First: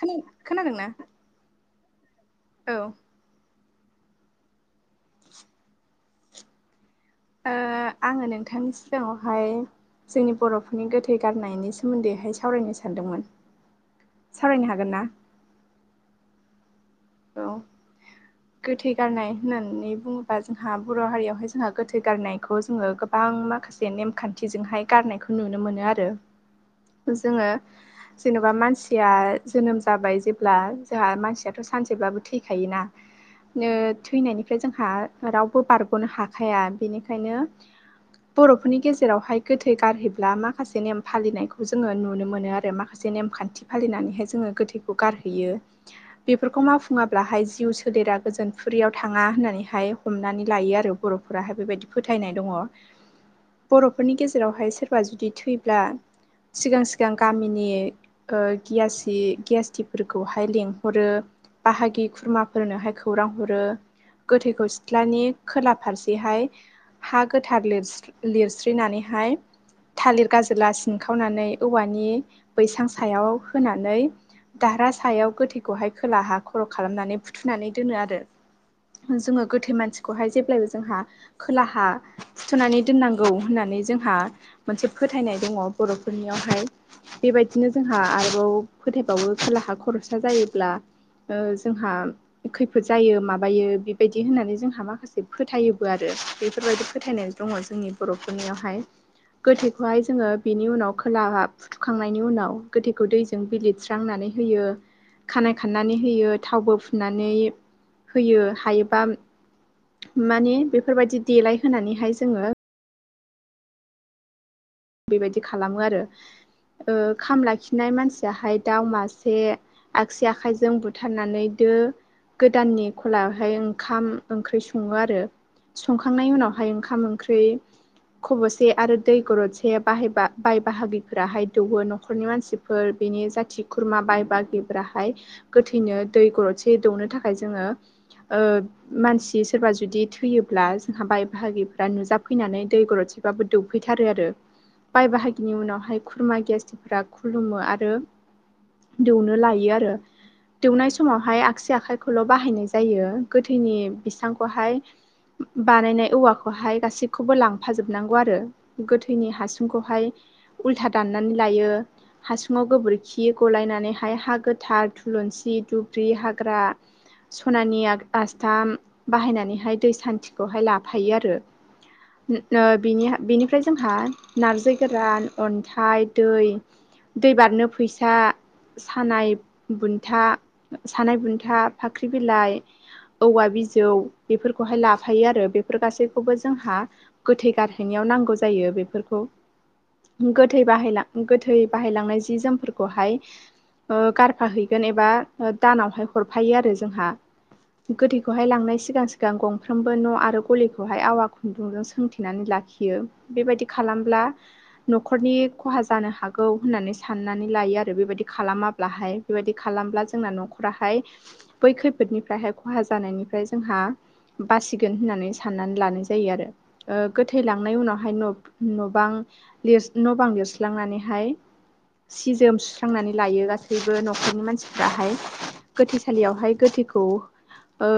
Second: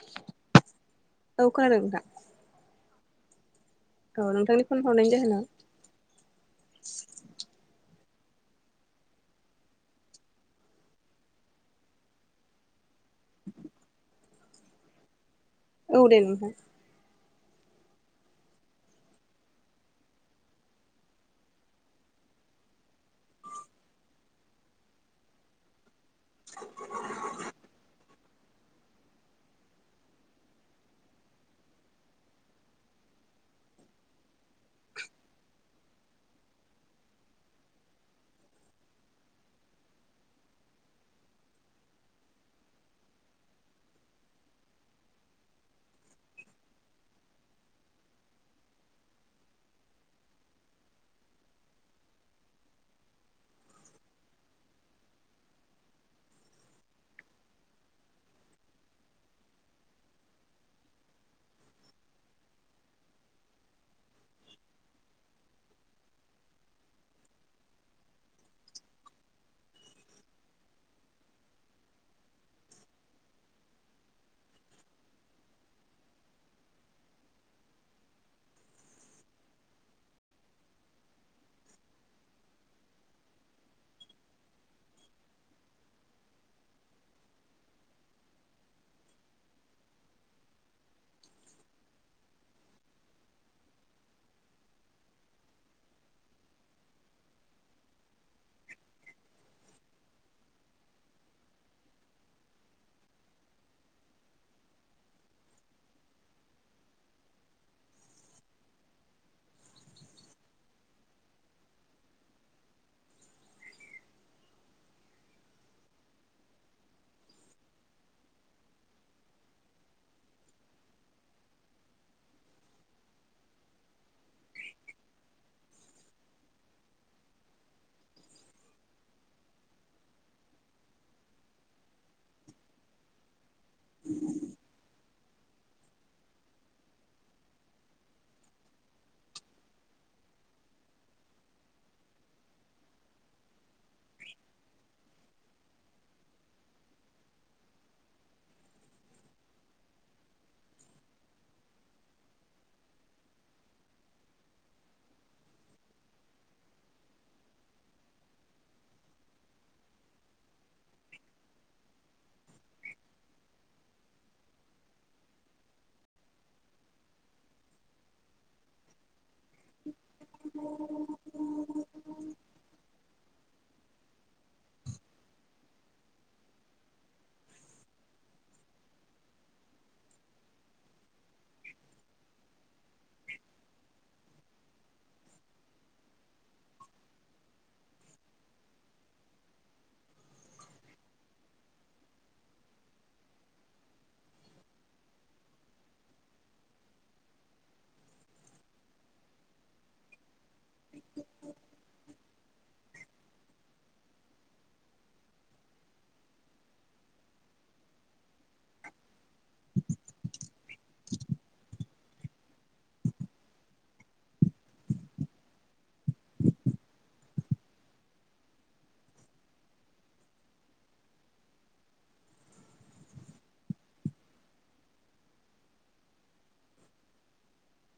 खोनादोंना लखारा औ औ नोंथांनि फन हावनायनि जाहोनाव आङो नोंथांनि सिगाङावहाय जोंनि बर'फोरनि गोथै गारनायनि सोमोन्दैहाय सावरायनो सानदोंमोन सावरायनो हागोन ना एद न औ गोथै गारनाय होननानै बुङोबा जोंहा बर' हारियावहाय जोंहा गोथै गारनायखौ जोङो गोबां माखासे नेमखान्थिजोंहाय गारनायखौ नुनो मोनो आरो जोङो जेन'बा मानसिया जोनोम जाबाय जेब्ला जोंहा मानसियाथ' सानसेब्लाबो थैखायोना थैनायनिफ्राय जोंहा रावबो बारग'नो हाखाया बेनिखायनो बर'फोरनि गेजेरावहाय गोथै गारहैब्ला माखासे नेम फालिनायखौ जोङो नुनो मोनो आरो माखासे ज नेमखान्थि फालिनानैहाय जोङो गोथैखौ गारहैयो बेफोरखौ मावफुङाब्लााय जिउ सोलेरा गोजोनफुरियाव थाङा होननानैहाय हमनानै लायो आरो बर'फोराहाय बेबायदि फोथायनाय दङ [inaudible] बर'फोरनि गेजेरावहाय सोरबा जुदि थैब्ला सिगां सिगां गामिनि ग गियासटिफोरखौहाय लेंहरो बाहागि खुरमा फोरनोहाय खौरां हरो गोथैखौ सिथ्लानि खोला फारसेहाय हा गोथार लिरस लिरस्रिनानैहाय थालिर गाज्रिला सिनखावनानै औवानि बैसां सायाव होनानै दाहारा सायाव गोथैखौहाय खोलाहा खर' खालामनानै बुथुनानै दोनो आरो जोङो गोथै मानसिखौहाय जेब्लायबो जोंहा खोलाहा सुथ'नानै दोननांगौ होननानै जोंहा मोनसे फोथायनाय दङ बर'फोरनियावहाय बेबायदिनो जोंहा आरोबाव फोथायबावो खोलाहा खरसा जायोब्ला जोंहा खैफोद जायो माबायो बेबायदि होननानै जोंहा माखासे फोथायोबो आरो बेफोरबायदि फोथायनाय दङ जोंनि बर'फोरनियावहाय गोथैखौहाय जोङो बेनि उनाव खोलाहा फुथुखांनायनि उनाव गोथैखौ दै जों बिलिर स्रांनानै होयो खानाय खाननानै होयो थावबो फुनानै होयो हायोबा माने बेफोरबायदि देलाय होनानैहाय जोङो बेबायदि खालामो आरो ओ खाम लाखिनाय मानसियाहाय दाउ मासे आगसि आखाइजों बुथारनानै दो गोदाननि खलायावहाय ओंखाम ओंख्रि सङो आरो संखांनायनि उनावहाय ओंखाम ओंख्रि खब'से आरो दै गरदसे बे बाहायब बाय बाहागिफोराहाय दौवो न'खरनि मानसिफोर बेनि जाथि खुरमा बाय बाहागिफ्राहाय गोथैनो दै गरदसे दौनो थाखाय जोङो ओ मानसि सोरबा जुदि थैयोब्ला जोंहा बाय बाहागिफ्रा नुजाफैनानै दै गरदसे बाबो दौफैथारो आरो बाय बाहागिनि उनावहाय खुरमा गेस्टफोरा खुलुमो आरो दौनो लायो आरो दौनाय समावहाय आगसि आखाइखौल' बाहायनाय जायो गोथैनि बिसांखौहाय बानायनाय औवाखौहाय गासिखौबो लांफा जोबनांगौ आरो गोथैनि हासु खौहाय उल्था दाननानै लायो हासुङाव गोबोरखि गलायनानैहाय हा गोथार थुलुंसि दुब्रि हाग्रा सनानि आस्थाम बाहायनानै हाय दै सान्थिखौहाय लाफायो आरो बेनिफ्राय जोंहा नारजि गोरान अन्थाइ दै दै बारनो फैसा सानाय बुन्था सानाय बुन्था फाख्रि बिलाइ औवा बिजौ बेफोरखौहाय लाफायो आरो बेफोर गासैखौबो जोंहा गोथै गारहैनायाव नांगौ जायो बेफोरखौ खौ गोथै बाहायलां गोथै बाहायलांनाय जि जोमफोरखौहाय गारफाहैगोन एबा दानावहाय हरफायो आरो जोंहा गोथैखौहाय लांनाय सिगां सिगां गंफ्रोमबो न' आरो गलिखौहाय आवा खुन्दुंजों सोंथेनानै लाखियो बेबायदि खालामब्ला न'खरनि खहा जानो हागौ होननानै साननानै लायो आरो बेबायदि खालामाब्लाहाय बेबायदि खालामब्ला जोंना न'खराहाय बै खैफोदनिफ्रायहाय खहा जानायनिफ्राय जोंहा बासिगोन होननानै साननानै लानाय जायो आरो ओ गोथै लांनाय उनावहाय न'ब न' बां न' बां लिरस्लांनानैहाय सि जोम सुस्रांनानै लायो गासैबो न'खरनि मानसिफ्राहाय गोथैसालियावहाय गोथैखौ ओ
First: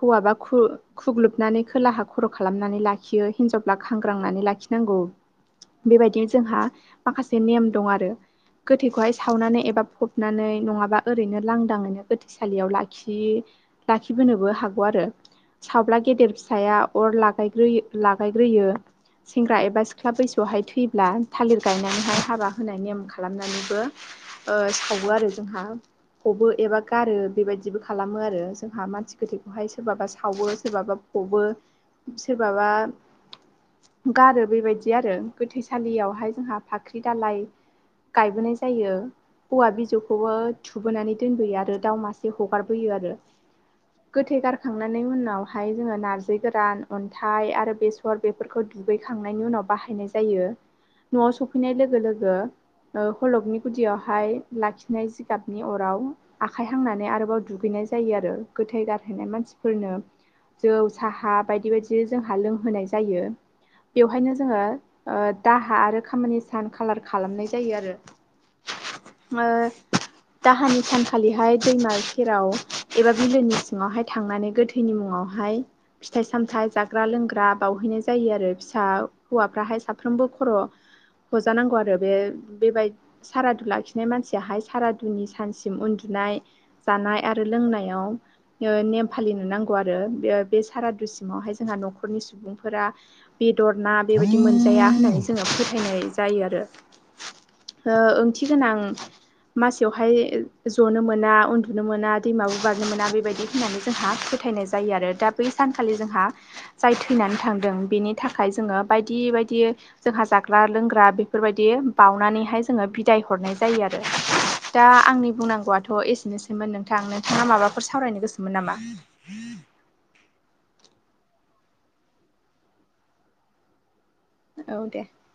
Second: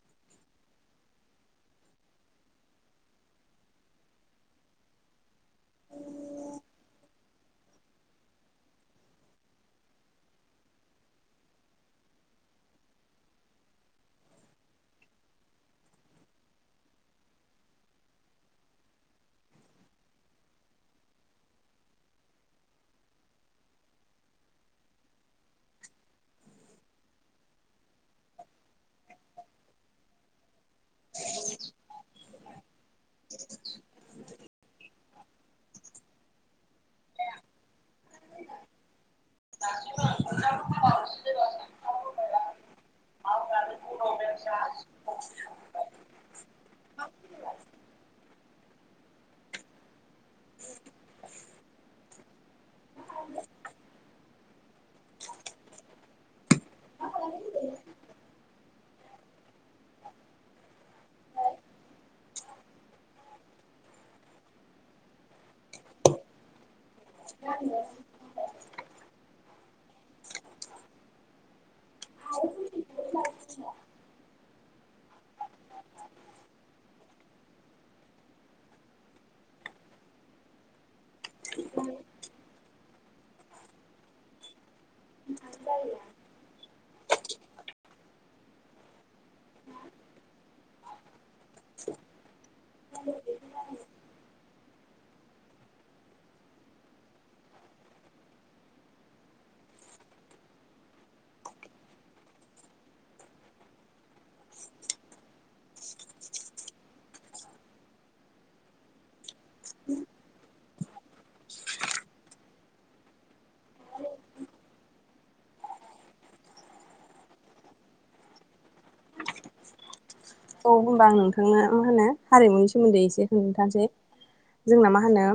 हौवाबा खु खुग्लुबनानै खोलाहा खर' खालामनानै लाखियो हिनजावब्ला खांग्रांनानै लाखियो नांगौ बेबायदिनो जोंहा माखासे नेम दं आरो गोथैखौहाय सावनानै एबा फबनानै नङाबा ओरैनो लांदाङैनो गोथैसालियाव लाखि लाखिबोनोबो हागौ आरो सावबला गेदेर फिसाया अर लागायग्रोयो लागायग्रोयो सेंग्रा एबा सिख्ला बैसोआवहाय थैब्ला थालिर गायनानैहाय हाबा होनाय नेयम खालामनानैबो सावो आरो जोंहा फबो एबा गारो बेबायदिबो खालामो आरो जोंहा मानसि गोथैखौहाय सोरबाबा सावो सोरबाबा फबो सोरबाबा ए गारो बेबायदि आरो गोथैसालियावहाय जोंहा फाख्रि दालाय गायबोनाय जायो औवा बिजौखौबो थुबोनानै दोनबोयो आरो दाउ मासे हगारबोयो आरो गोथै गारखांनायनि उनावहाय जोङो नारजि गोरान अन्थाइ आरो बेसर बेफोरखौ दुगैखांनायनि उनाव बाहायनाय जायो न'आव सफैनाय लोगो लोगो हलखनि गुदियावहाय लाखिनाय जिगाबनि अराव आखाइ हांनानै आरोबाव दुगैनाय जायो आरो गोथै गारहैनाय मानसिफोरनो जौ साहा बायदि बायदि जोंहा लोंहोनाय जायो बेवहायनो जोङो ओ दाहा आरो खामानि सान खालार खालामनाय जायो आरो। ओ दाहानि सानखालिहाय दैमा सेराव एबा बिलोनि सिङावहाय थांनानै गोथो थनि मुङावहाय फिथाइ सामथायाइ जाग्रा लोंग्रा बावहैनाय जायो आरो फिसा हौवाफ्राहाय साफ्रोमबो खर' हजानांगौ आरो बे बेबाय सारादु लाखिनाय मानसियाहाय सारादुनि सानसिम उन्दुनाय जानाय आरो लोंनायाव नेम फालिनो नांगौ आरो बे बे सारादुसि सिमावहाय जोंहा न'खरनि सुबुंफोरा बेदर ना बेबायदि मोनजाया होननानै जोङो फोथायनाय जायो आरो। ओ ओंथि गोनां मासेयावहाय जनो मोना उन्दुनो मोना दैमाबो बाजनो मोना बेबायदि होननानै जोंहा फोथायनाय जायो। जायो आरो दा बै सानखालि जोंहा जाय थैनानै थांदों बेनि थाखाय जोङो बायदि बायदि जोंहा जाग्रा लोंग्रा बेफोरबायदि बाउनानैहाय जोङो बिदाय हरनाय जायो आरो दा आंनि बुंनांगौआथ' एसेनोसैमोन नोंथां नोंथाङा माबाफोर सावरायनो गोसोमोन नामा। औ होनबा आं नोंथांनो मा होनो हारिमुनि सोमोन्दै एसे खोनथासै औ जोंना दे मा होनो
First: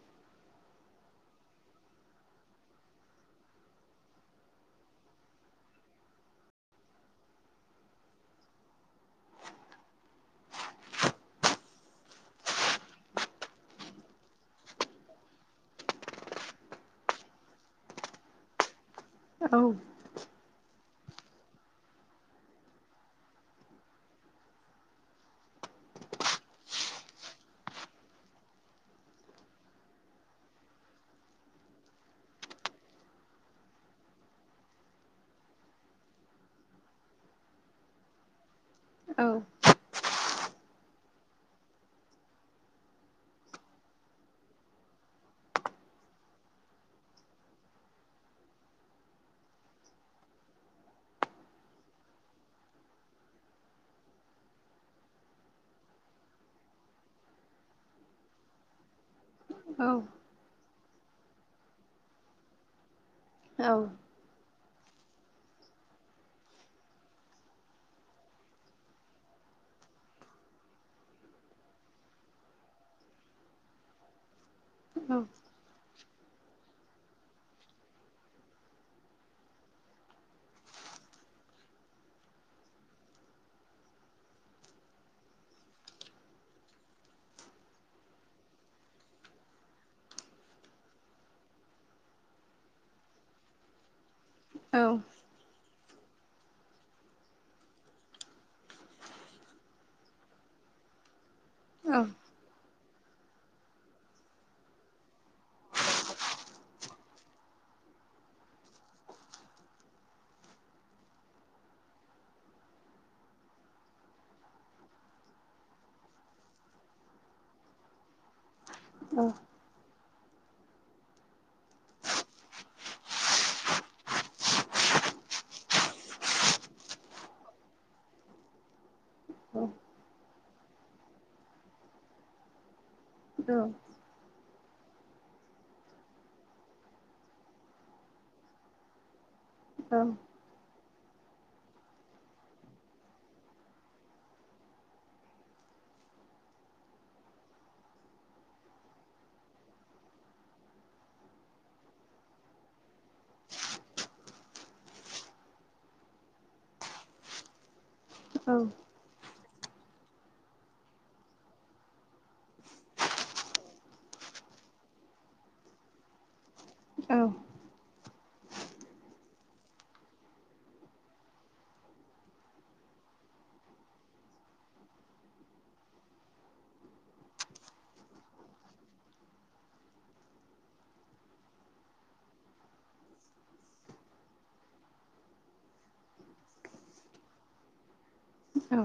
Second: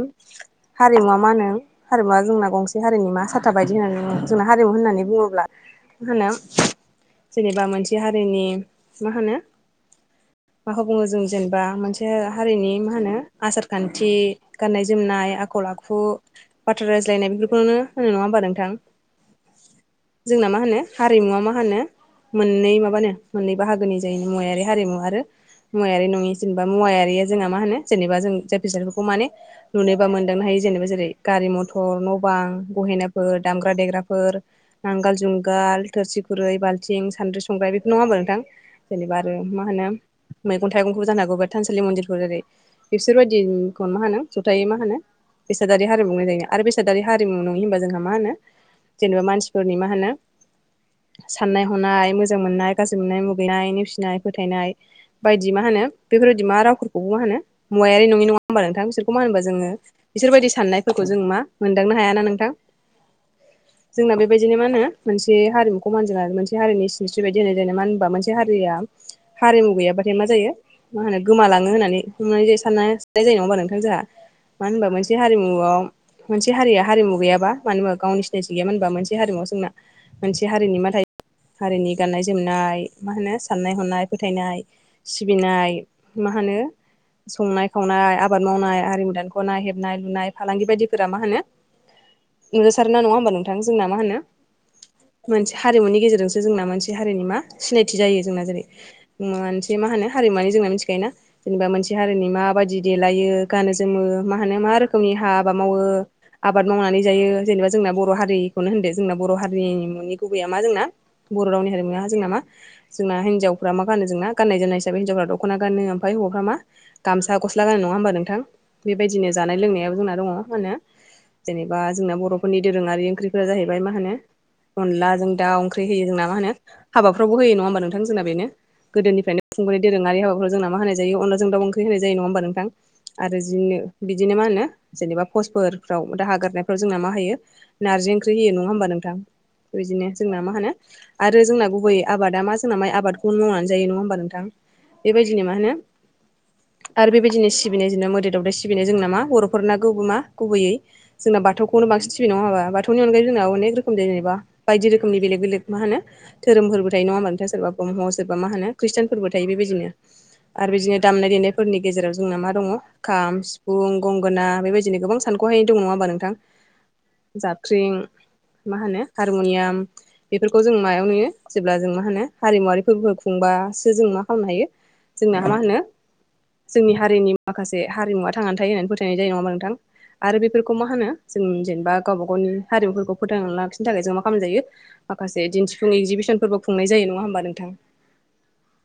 हारिमुवा मा होनो हारिमुवा जोंना गंसे हारिमुआ साथा बायदि होननानै जोंना हारिमु होननानै बुङोब्ला मा होनो जेनेबा मोनसे हारिनि मा होनो माखौ बुङो जों जेनेबा मोनसे हारिनि मा होनो आसार खान्थि गाननाय जोमनाय आखल आखु बाथ्रा रायज्लायनाय बेफोरखौनो होनो नङा होमबा नोंथां। औ जोंना मा होनो हारिमुवा मा होनो मोननै माबानो मोननै बाहागोनि जायो मुवारि हारिमु आरो मुवायारि नङि जेनेबा मुवायारिया जोंहा मा होनो जेनेबा जों जाय बेसादफोरखौ माने नुनोबा मोनदांनो हायो जेनेबा जेरै गारि मथर न' बां बहेनाफोर दामग्रा देग्राफोर नांगाल जुंगाल थोरसि खुरै बाल्थिं सान्द्रि संग्राय बेफोर नङा होमबा नोंथां। जेनेबा औ आरो मा होनो मैगं थाइगंखौबो जानो हागौ बा थानसालि मन्दिरफोर जेरै बिसोरबायदिखौनो मा होनो जथायै मा होनो बेसादारि हारिमुनाय जायोन आरो बेसादारि हारिमु नङयो होनबा जोंहा मा होनो जेनेबा मानसिफोरनि मा होनो साननाय हनाय मोजां मोननाय गाज्रि मोननाय मुगैनाय नेवसिनाय फोथायनाय। बायदि मा होनो बेफोरबायदि मा रावफोरखौबो मा मुयारि नङि नङा होनोमबा नोंथां बिसोरखौ खौ मा होनोबा जोङो बिसोरबायदि साननायफोरखौ जों मा मोनदांनो हायाना नोंथां। औ। जोंना बेबायदिनो मा होनो मोनसे हारिमुखौ मानज आरो मोनसे हारिनि सिनस्रि बायदि होननाय ज मानो होनबा मोनसे हारिया हारिमु गैयाबाथाय मा जायो मा होनो गोमालाङो होननानै हम ज सानाननाय जायो नङा होमा नोंथां जोंहा मानो होनबा मोनसे औ हारिमुआव मोनसे हारिया हारिमु गैयाबा मानो होनबा गावनि सिनायथि गैयामोन होनबा मोनसे हारिमुव जोंना मोनसे हारिनि माथायाइ हारिनि गाननाय जोमनाय मा होनो साननाय हनाय फोथायनाय सिबिनाय मा होनो संनाय खावनाय आबाद मावनाय आरिमु दानखौनाय हेबनाय लुनाय फालांगि बायदिफोरा मा होनो नुजासार नङा होनोमबा नोंथां जोंना मा होनो औ। मोनसे हारिमुनि गेजेरजोंसो जोंना मोनसे हारिनि मा सिनायथि जायो। जोंना जेरै मोनसे मा होनो हारिमुवानि जोंना मिथिखायोना जेनेबा मोनसे हारिनि मा बायदि देलायो गानो जोमो मा होनो मा रोखोमनि हा हाबा मावो आबाद मावनानै जायो जेनेबा जोंना बर' हारिखौनो होनदो जोंना बर' हारिमुनि गुबैया मा जोंना बर' रावनि हारिमुनो हा जों नामा जोंना हिनजफफोरा मा गानो जोंना गाननाय जोमनाय हिाबै हिनजफफोरा दख'ना गानो मफ्राय हौवफ मा गामसा गस्ला गाननाय नङा होमबा नोंथां बेबायदिनो जानाय लोंनायाबो जोंना दङ मा होनो जेनेबा जोंना बर'फोरनि दोरोङारि ओंख्रिफोरा जाहैबाय मा होनो अनद जों दा ओंख्रि होयो जोंना मा होनो हाबाफ्रावबो होयो नङा होमबा नोंथां जोंना बेनो गोदोनिफ्रायनोुंबाय दोरङारि हाबाखौ जोंना मा होनायायो अनलाजोंाउखंखै होन जायो नङा होमबा नोंथां। आरोनो बिदिनो मा होनो जेनेबा पस्टफोरफ्राव दा हागारनायफ्राव जोंना मा होयो नारजि ओंख्रि होयो नङा होमबा नोंथां बिदिनो जोंना मा होनो आरो जोंना गुबै आबादा मा सोराबाय आबादखौनो मावनानै जायो नङा होमबा नोंथां बेबायदिनो मा होनो आरो बेबायदिनो सिबिनाय जोंबा मोदै दावदाय सिबिनाय जोंनाामा बर'फोरना गुब मा गुबैयै जोंना बाथौखौनो बांसिन सिबि नङााबा बाथौनि अनगाय जोंना अने रखोम जेनबा बायदि रोखोमनि बेले बेलेग मा होनोधोरोम फोरबोबायथाय नङा नथाङ सोरबा ब्रह्म सोरबा मा होनो औ खृष्टान फोरबो थायो बेबायदिनो आरो बिदिनो दामनाय देनायफोरनि गेजेराव जोंना मा दङ खाम सिफुं गंगोना बेबायदिनो गोबां सानखौहाय दंङा होनोमा नोंथां औ जाबख्रिं मा होनो हारमुनियाम बेफोरखौ जों मायाव नुयो जेब्ला जों मा होनो हारिमुवारि फोरबो खुंबासो जों मा खालामनो हायो जोंना मा होनो जोंनि हारिनि माखासे हारिमुवा थांनानै थायो होननानै फोथायनाय जायो नङाा नोंथां आरो बेफोरखौ मा होनो जों जेनेबा गावबा गावनि हारिमुफोरखौ फोथांना लाखिनो थाखाय जों मा खालामजायो माखासे दिन्थिफुं एगजिबिसन फोरबो खुंनाय जायो नङा होमबा नोंथां औ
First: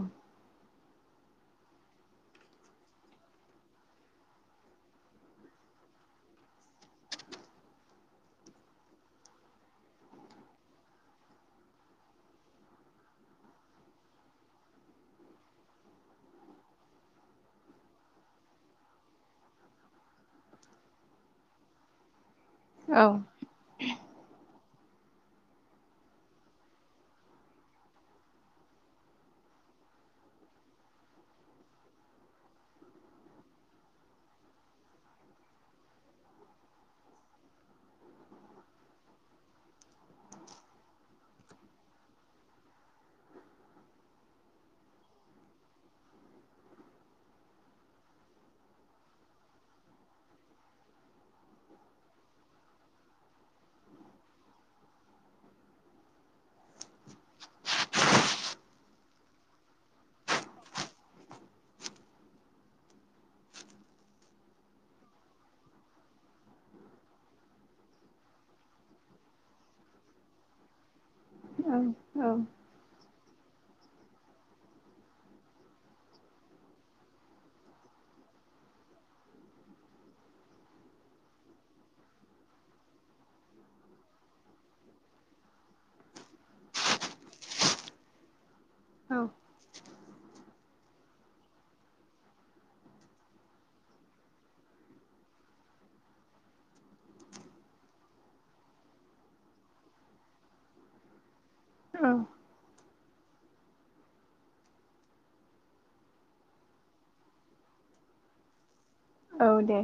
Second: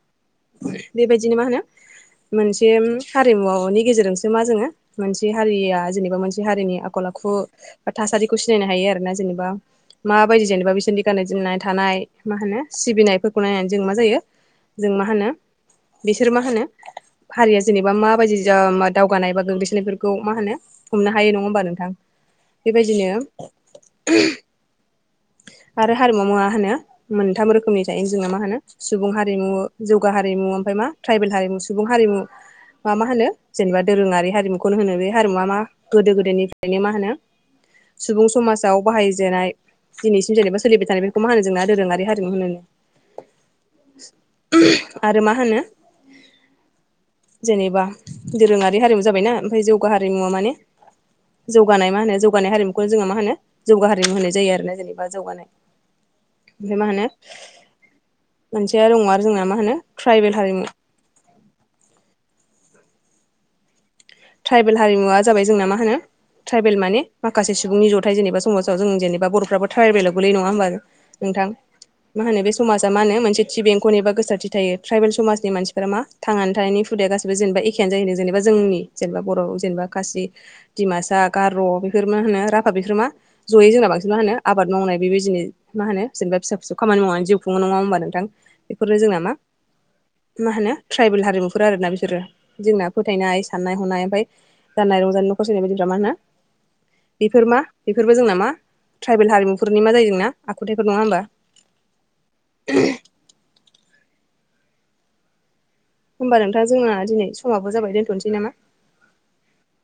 बेबायदिनो मा होनो मोनसे हारिमुवनि गेजेरजोंसो मा जोङो मोनसे हारिया जेनेबा मोनसे हारिनि आखल आखु बा थासारिखौ सिनायनो हायो आरोोना जेनेबा माबायदि जेनेबा बिसोरनि गाननाय जोमनाय थानाय मा होनो सिबिनाय नायनानै जों मा जायो जों मा होनो बिसोर मा होनो हारिया जेनेबा माबायदि दावगानाय बा गोग्लैसोनाय खौ मा होनो हमनो हायो नङा होमबा नोंथां बेबायदिनो आरो हारिमुव मा होनो मोनथाम रोखोमनि थायो जोंना मा होनो सुबुं हारिमु जौगा हारिमु ओमफ्राय मा ट्राइबेल हारिमु सुबुं हारिमु मा मा होनो जेनेबा दोरोङारि हारिमुखौनो होनो बे हारिमुवा मा गोदो गोदोनिफ्रायनो मा होनो सुबुं समाजाव बाहायजेनाय दिनैसिम जेनेबा सोलिबाय थानाय बेफोरखौ मा होनो जोंना दोरोङारि हारिनिखौ होनोनो आरो मा होनो जेनेबा दोरोङारि हारिमु जाबायना ओमफ्राय जौगा हारिमुवा माने जौगानाय मा होनो जौगानाय हारिमुखौनो जोङो मा होनो जौगा हारिमु होनाय जायो आरोना जेनेबा जौगानाय ओमफ्राय मा होनो मोनसेया दङ आरो जोंना मा होनो ट्राइबेल हारिमु [inaudible] ट्राइबेल हारिमुवा जाबाय जोंना मा होनो ट्राइबेल माने माखासे सुबुंनि जथाय जेनेबा समाजाव जों जेनेबा बर'फ्राबो ट्रायबलायाव गोलै नङा होमबा नोंथां मा होनो बे समाजा मा होन मोनसे थि बेंख'निबा गोसारथि थायो ट्राइबेल समाजनि मानफोरा मा थांनानै थानायनि हुदाया गासिबो जेनेबा एखेय जै जेनेबा जोंनि जेनेबा बर' जेनेबा खाासि दिडमासा गार' बेफोर होनो राभा बिफोर मा जयै जोंना बांसिन मा होनो आबाद मावनाय बेबायदिनो मा होनो जेनेबा फिसा फिसौमानि मावनानै जिउ खुङो नङा होनोमबा नोंथां बेफोरनो औ जोंना मा मा होनो ट्राइबेल हारिमुफोर आरोना बिसोरो जोंना फोथायनाय साननाय हनाय ओमफफ्राय जानाय रंजानाय न'ख सनाय बायदि न मा होना बेफोर मा बेफोरबो जोंना मा ट्राइबेल हारिमुफोरनि मा जायो जोंना आखुथायफोर नङा होमबा औ होमबा नोंथां जोंना दिनै समावाब जाबाय दोनथ'नोसै नामा औ दे।